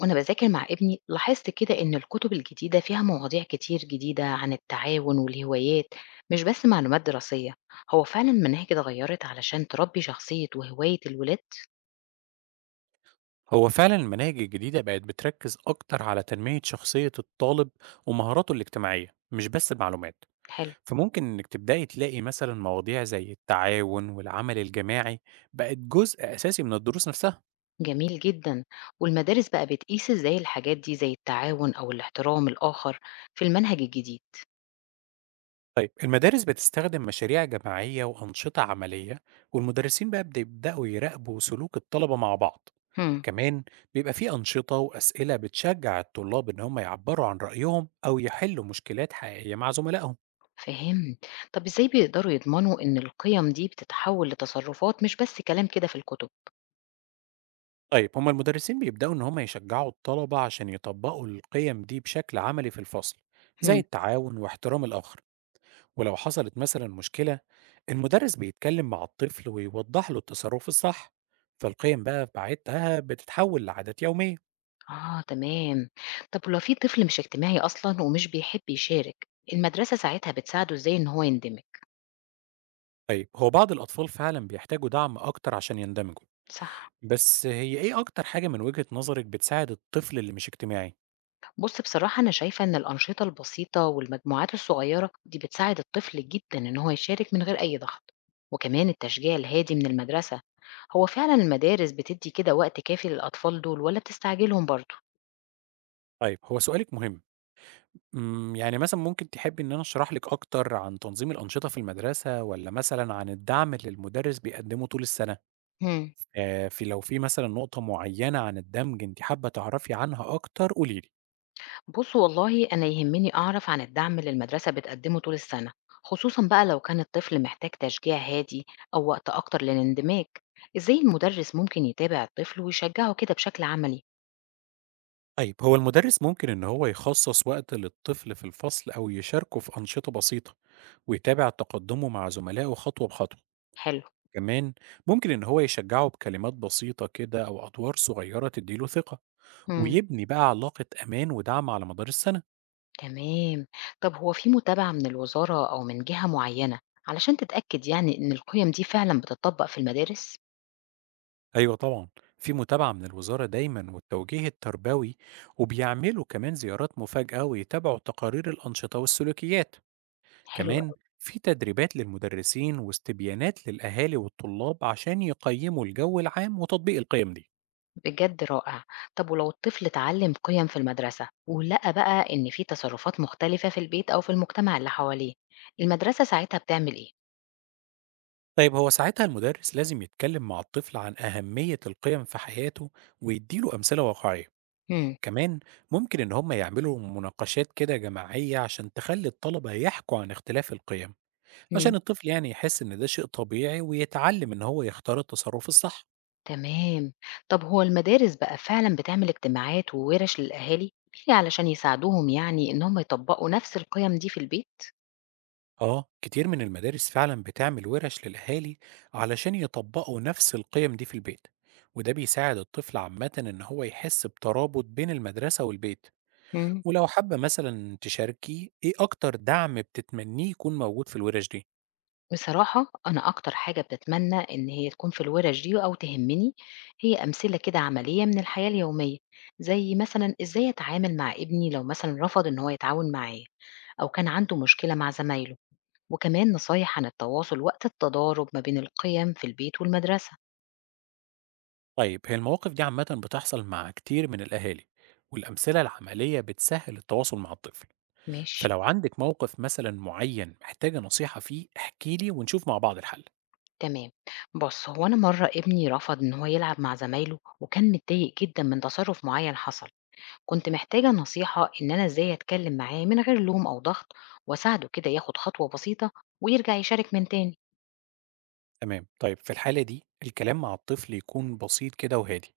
وأنا باذاكر مع ابني لاحظت كده إن الكتب الجديدة فيها مواضيع كتير جديدة عن التعاون والهوايات، مش بس معلومات دراسية. هو فعلا المناهج اتغيرت علشان تربي شخصية وهواية الولاد. هو فعلا المناهج الجديدة بقت بتركز أكتر على تنمية شخصية الطالب ومهاراته الاجتماعية، مش بس المعلومات. حلو. فممكن إنك تبدأي تلاقي مثلا مواضيع زي التعاون والعمل الجماعي بقت جزء أساسي من الدروس نفسها. جميل جدا. والمدارس بقى بتقيس ازاي الحاجات دي زي التعاون أو الاحترام الآخر في المنهج الجديد. طيب المدارس بتستخدم مشاريع جماعية وأنشطة عملية، والمدرسين بقى بيبدأوا يراقبوا سلوك الطلبة مع بعض. هم. كمان بيبقى في أنشطة وأسئلة بتشجع الطلاب إن هم يعبروا عن رأيهم أو يحلوا مشكلات حقيقية مع زملائهم. فهم. طب ازاي بيقدروا يضمنوا إن القيم دي بتتحول لتصرفات مش بس كلام كده في الكتب؟ طيب هما المدرسين بيبدأوا إن هما يشجعوا الطلبة عشان يطبقوا القيم دي بشكل عملي في الفصل، زي التعاون واحترام الآخر. ولو حصلت مثلا مشكلة، المدرس بيتكلم مع الطفل ويوضح له التصرف الصح، فالقيم بقى ساعتها بتتحول لعادات يومية. آه تمام. طب ولو في طفل مش اجتماعي أصلا ومش بيحب يشارك، المدرسة ساعتها بتساعده إزاي إن هو يندمج؟ طيب هو بعض الأطفال فعلا بيحتاجوا دعم أكتر عشان يندمجوا، صح. بس هي إيه أكتر حاجة من وجهة نظرك بتساعد الطفل اللي مش اجتماعي؟ بص بصراحة أنا شايفة إن الأنشطة البسيطة والمجموعات الصغيرة دي بتساعد الطفل جدا إن هو يشارك من غير أي ضغط، وكمان التشجيع الهادي من المدرسة. هو فعلا المدارس بتدي كده وقت كافي للأطفال دول ولا بتستعجلهم برضه؟ طيب هو سؤالك مهم. يعني مثلًا ممكن تحبي إن أنا أشرح لِك أكتر عن تنظيم الأنشطة في المدرسة، والّا مثلًا عن الدعم اللي المدرس بيقدمه طول السنة؟ في لو في مثلًا نقطة معينة عن الدمج أنتِ حابة تعرفي عنها أكتر قولي لي. بُص والله أنا يهمني أعرف عن الدعم اللي المدرسة بتقدمه طول السنة، خصوصًا بقى لو كان الطفل محتاج تشجيع هادي أو وقت أكتر للاندماج، إزاي المدرس ممكن يتابع الطفل ويشجعه كده بشكل عملي؟ طيب هو المدرس ممكن إن هو يخصص وقت للطفل في الفصل أو يشاركه في أنشطة بسيطة، ويتابع تقدمه مع زملائه خطوة بخطوة. حلو. كمان ممكن إن هو يشجعه بكلمات بسيطة كده أو أدوار صغيرة تدّي له ثقة، إمم، ويبني بقى علاقة أمان ودعم على مدار السنة. تمام. طب هو في متابعة من الوزارة أو من جهة معينة علشان تتأكد يعني إن القيم دي فعلًا بتتطبق في المدارس؟ أيوه طبعًا، في متابعة من الوزارة دايمًا والتوجيه التربوي، وبيعملوا كمان زيارات مفاجأة ويتابعوا تقارير الأنشطة والسلوكيات. حلو كمان أوي. في تدريبات للمدرسين واستبيانات للأهالي والطلاب عشان يقيموا الجو العام وتطبيق القيم دي. بجد رائع. طب ولو الطفل اتعلم قيم في المدرسة ولقى بقى إن في تصرفات مختلفة في البيت أو في المجتمع اللي حواليه، المدرسة ساعتها بتعمل إيه؟ طيب هو ساعتها المدرس لازم يتكلم مع الطفل عن أهمية القيم في حياته ويديله أمثلة واقعية، مم. كمان ممكن إن هم يعملوا مناقشات كده جماعية عشان تخلي الطلبة يحكوا عن اختلاف القيم. عشان مم. الطفل يعني يحس إن ده شيء طبيعي ويتعلم إن هو يختار التصرف الصح. تمام. طب هو المدارس بقى فعلا بتعمل اجتماعات وورش للأهالي يعني علشان يساعدوهم يعني إنهم يطبقوا نفس القيم دي في البيت؟ آه كتير من المدارس فعلا بتعمل ورش للأهالي علشان يطبقوا نفس القيم دي في البيت، وده بيساعد الطفل عامة إن هو يحس بترابط بين المدرسة والبيت. مم. ولو حابة مثلا تشاركي إيه أكتر دعم بتتمنيه يكون موجود في الورش دي؟ بصراحة أنا أكتر حاجة بتتمنى إن هي تكون في الورش دي أو تهمني، هي أمثلة كده عملية من الحياة اليومية، زي مثلا إزاي أتعامل مع ابني لو مثلا رفض إن هو يتعاون معايا أو كان عنده مشكلة مع زمايله، وكمان نصايح عن التواصل وقت التضارب ما بين القيم في البيت والمدرسة. طيب هي المواقف دي عامة بتحصل مع كتير من الأهالي، والأمثلة العملية بتسهل التواصل مع الطفل. ماشي. فلو عندِك موقف مثلًا معيّن محتاجة نصيحة فيه، احكي لي ونشوف مع بعض الحل. تمام. بص هو أنا مرة ابني رفض إن هو يلعب مع زمايله وكان متضايق جدا من تصرف معين حصل، كنت محتاجة نصيحة إن أنا إزاي أتكلم معاه من غير لوم أو ضغط وأساعده كده ياخد خطوة بسيطة ويرجع يشارك من تاني. تمام، طيب في الحالة دي الكلام مع الطفل يكون بسيط كده وهادي،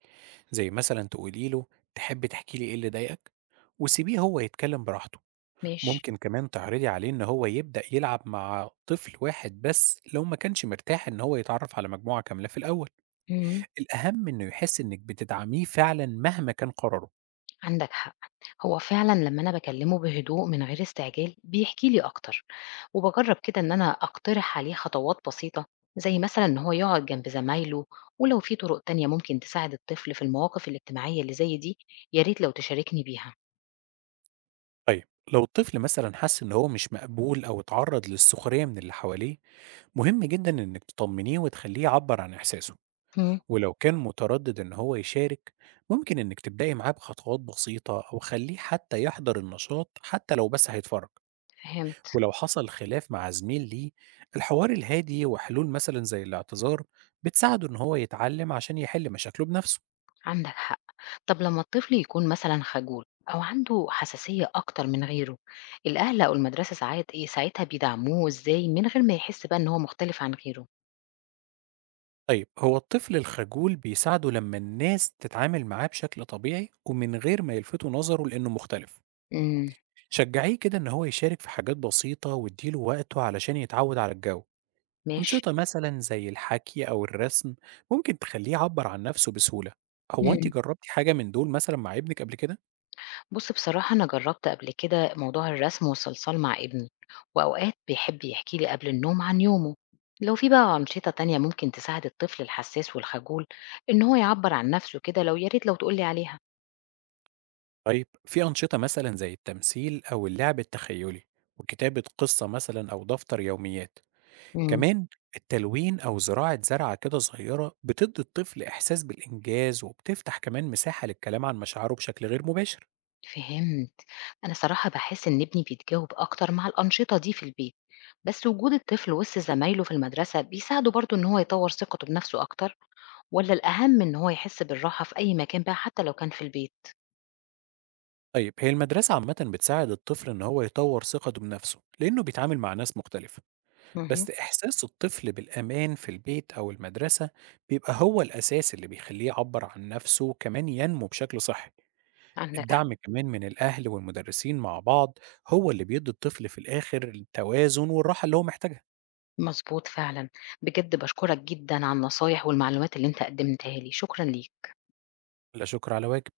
زي مثلًا تقولي له: "تحب تحكي لي إيه اللي ضايقك؟" وسيبيه هو يتكلم براحته. ماشي. ممكن كمان تعرضي عليه إن هو يبدأ يلعب مع طفل واحد بس لو ما كانش مرتاح إن هو يتعرف على مجموعة كاملة في الأول. مم. الأهم إنه يحس إنِك بتدعميه فعلًا مهما كان قراره. عندك حق. هو فعلا لما أنا بكلمه بهدوء من غير استعجال بيحكي لي أكتر، وبجرب كده إن أنا أقترح عليه خطوات بسيطة، زي مثلا إن هو يقعد جنب زمايله. ولو في طرق تانية ممكن تساعد الطفل في المواقف الاجتماعية اللي زي دي، يا ريت لو تشاركني بيها. طيب لو الطفل مثلًا حس إن هو مش مقبول أو اتعرض للسخرية من اللي حواليه، مهم جدا إنك تطمنيه وتخليه يعبر عن إحساسه. مم. ولو كان متردد إن هو يشارك، ممكن إنك تبدأي معاه بخطوات بسيطة أو خليه حتى يحضر النشاط حتى لو بس هيتفرج. فهمت. ولو حصل خلاف مع زميل ليه، الحوار الهادي وحلول مثلا زي الاعتذار بتساعده إن هو يتعلم عشان يحل مشاكله بنفسه. عندك حق. طب لما الطفل يكون مثلا خجول أو عنده حساسية أكتر من غيره، الأهل أو المدرسة ساعات إيه ساعتها بيدعموه إزاي من غير ما يحس بقى إن هو مختلف عن غيره؟ طيب هو الطفل الخجول بيساعده لما الناس تتعامل معاه بشكل طبيعي ومن غير ما يلفتوا نظره لأنه مختلف. امم شجعيه كده إن هو يشارك في حاجات بسيطة واديله وقته علشان يتعود على الجو. ماشي. أنشطة مثلا زي الحكي أو الرسم ممكن تخليه يعبر عن نفسه بسهولة. هو أنت مم. جربتي حاجة من دول مثلا مع ابنك قبل كده؟ بص بصراحة أنا جربت قبل كده موضوع الرسم والصلصال مع ابني، وأوقات بيحب يحكي لي قبل النوم عن يومه. لو في بقى أنشطة تانية ممكن تساعد الطفل الحساس والخجول إن هو يعبر عن نفسه كده، لو يا ريت لو تقولي عليها. طيب في أنشطة مثلا زي التمثيل أو اللعب التخيلي، وكتابة قصة مثلا أو دفتر يوميات. كمان التلوين أو زراعة زرعة كده صغيرة بتدي الطفل إحساس بالإنجاز وبتفتح كمان مساحة للكلام عن مشاعره بشكل غير مباشر. فهمت. أنا صراحة بحس إن ابني بيتجاوب أكتر مع الأنشطة دي في البيت، بس وجود الطفل وسط زمايله في المدرسة بيساعده برضه إن هو يطور ثقته بنفسه أكتر. ولا الأهم إن هو يحس بالراحة في أي مكان بقى حتى لو كان في البيت؟ طيب هي المدرسة عامة بتساعد الطفل إن هو يطور ثقته بنفسه لأنه بيتعامل مع ناس مختلفة. مهم. بس إحساس الطفل بالأمان في البيت أو المدرسة بيبقى هو الأساس اللي بيخليه يعبر عن نفسه وكمان ينمو بشكل صحي. عندك حق. الدعم كمان من الأهل والمدرسين مع بعض هو اللي بيدي الطفل في الآخر التوازن والراحة اللي هو محتاجها. مظبوط فعلا. بجد بشكرك جدا على النصايح والمعلومات اللي أنت قدمتها لي، شكرا ليك. لا شكر على واجب.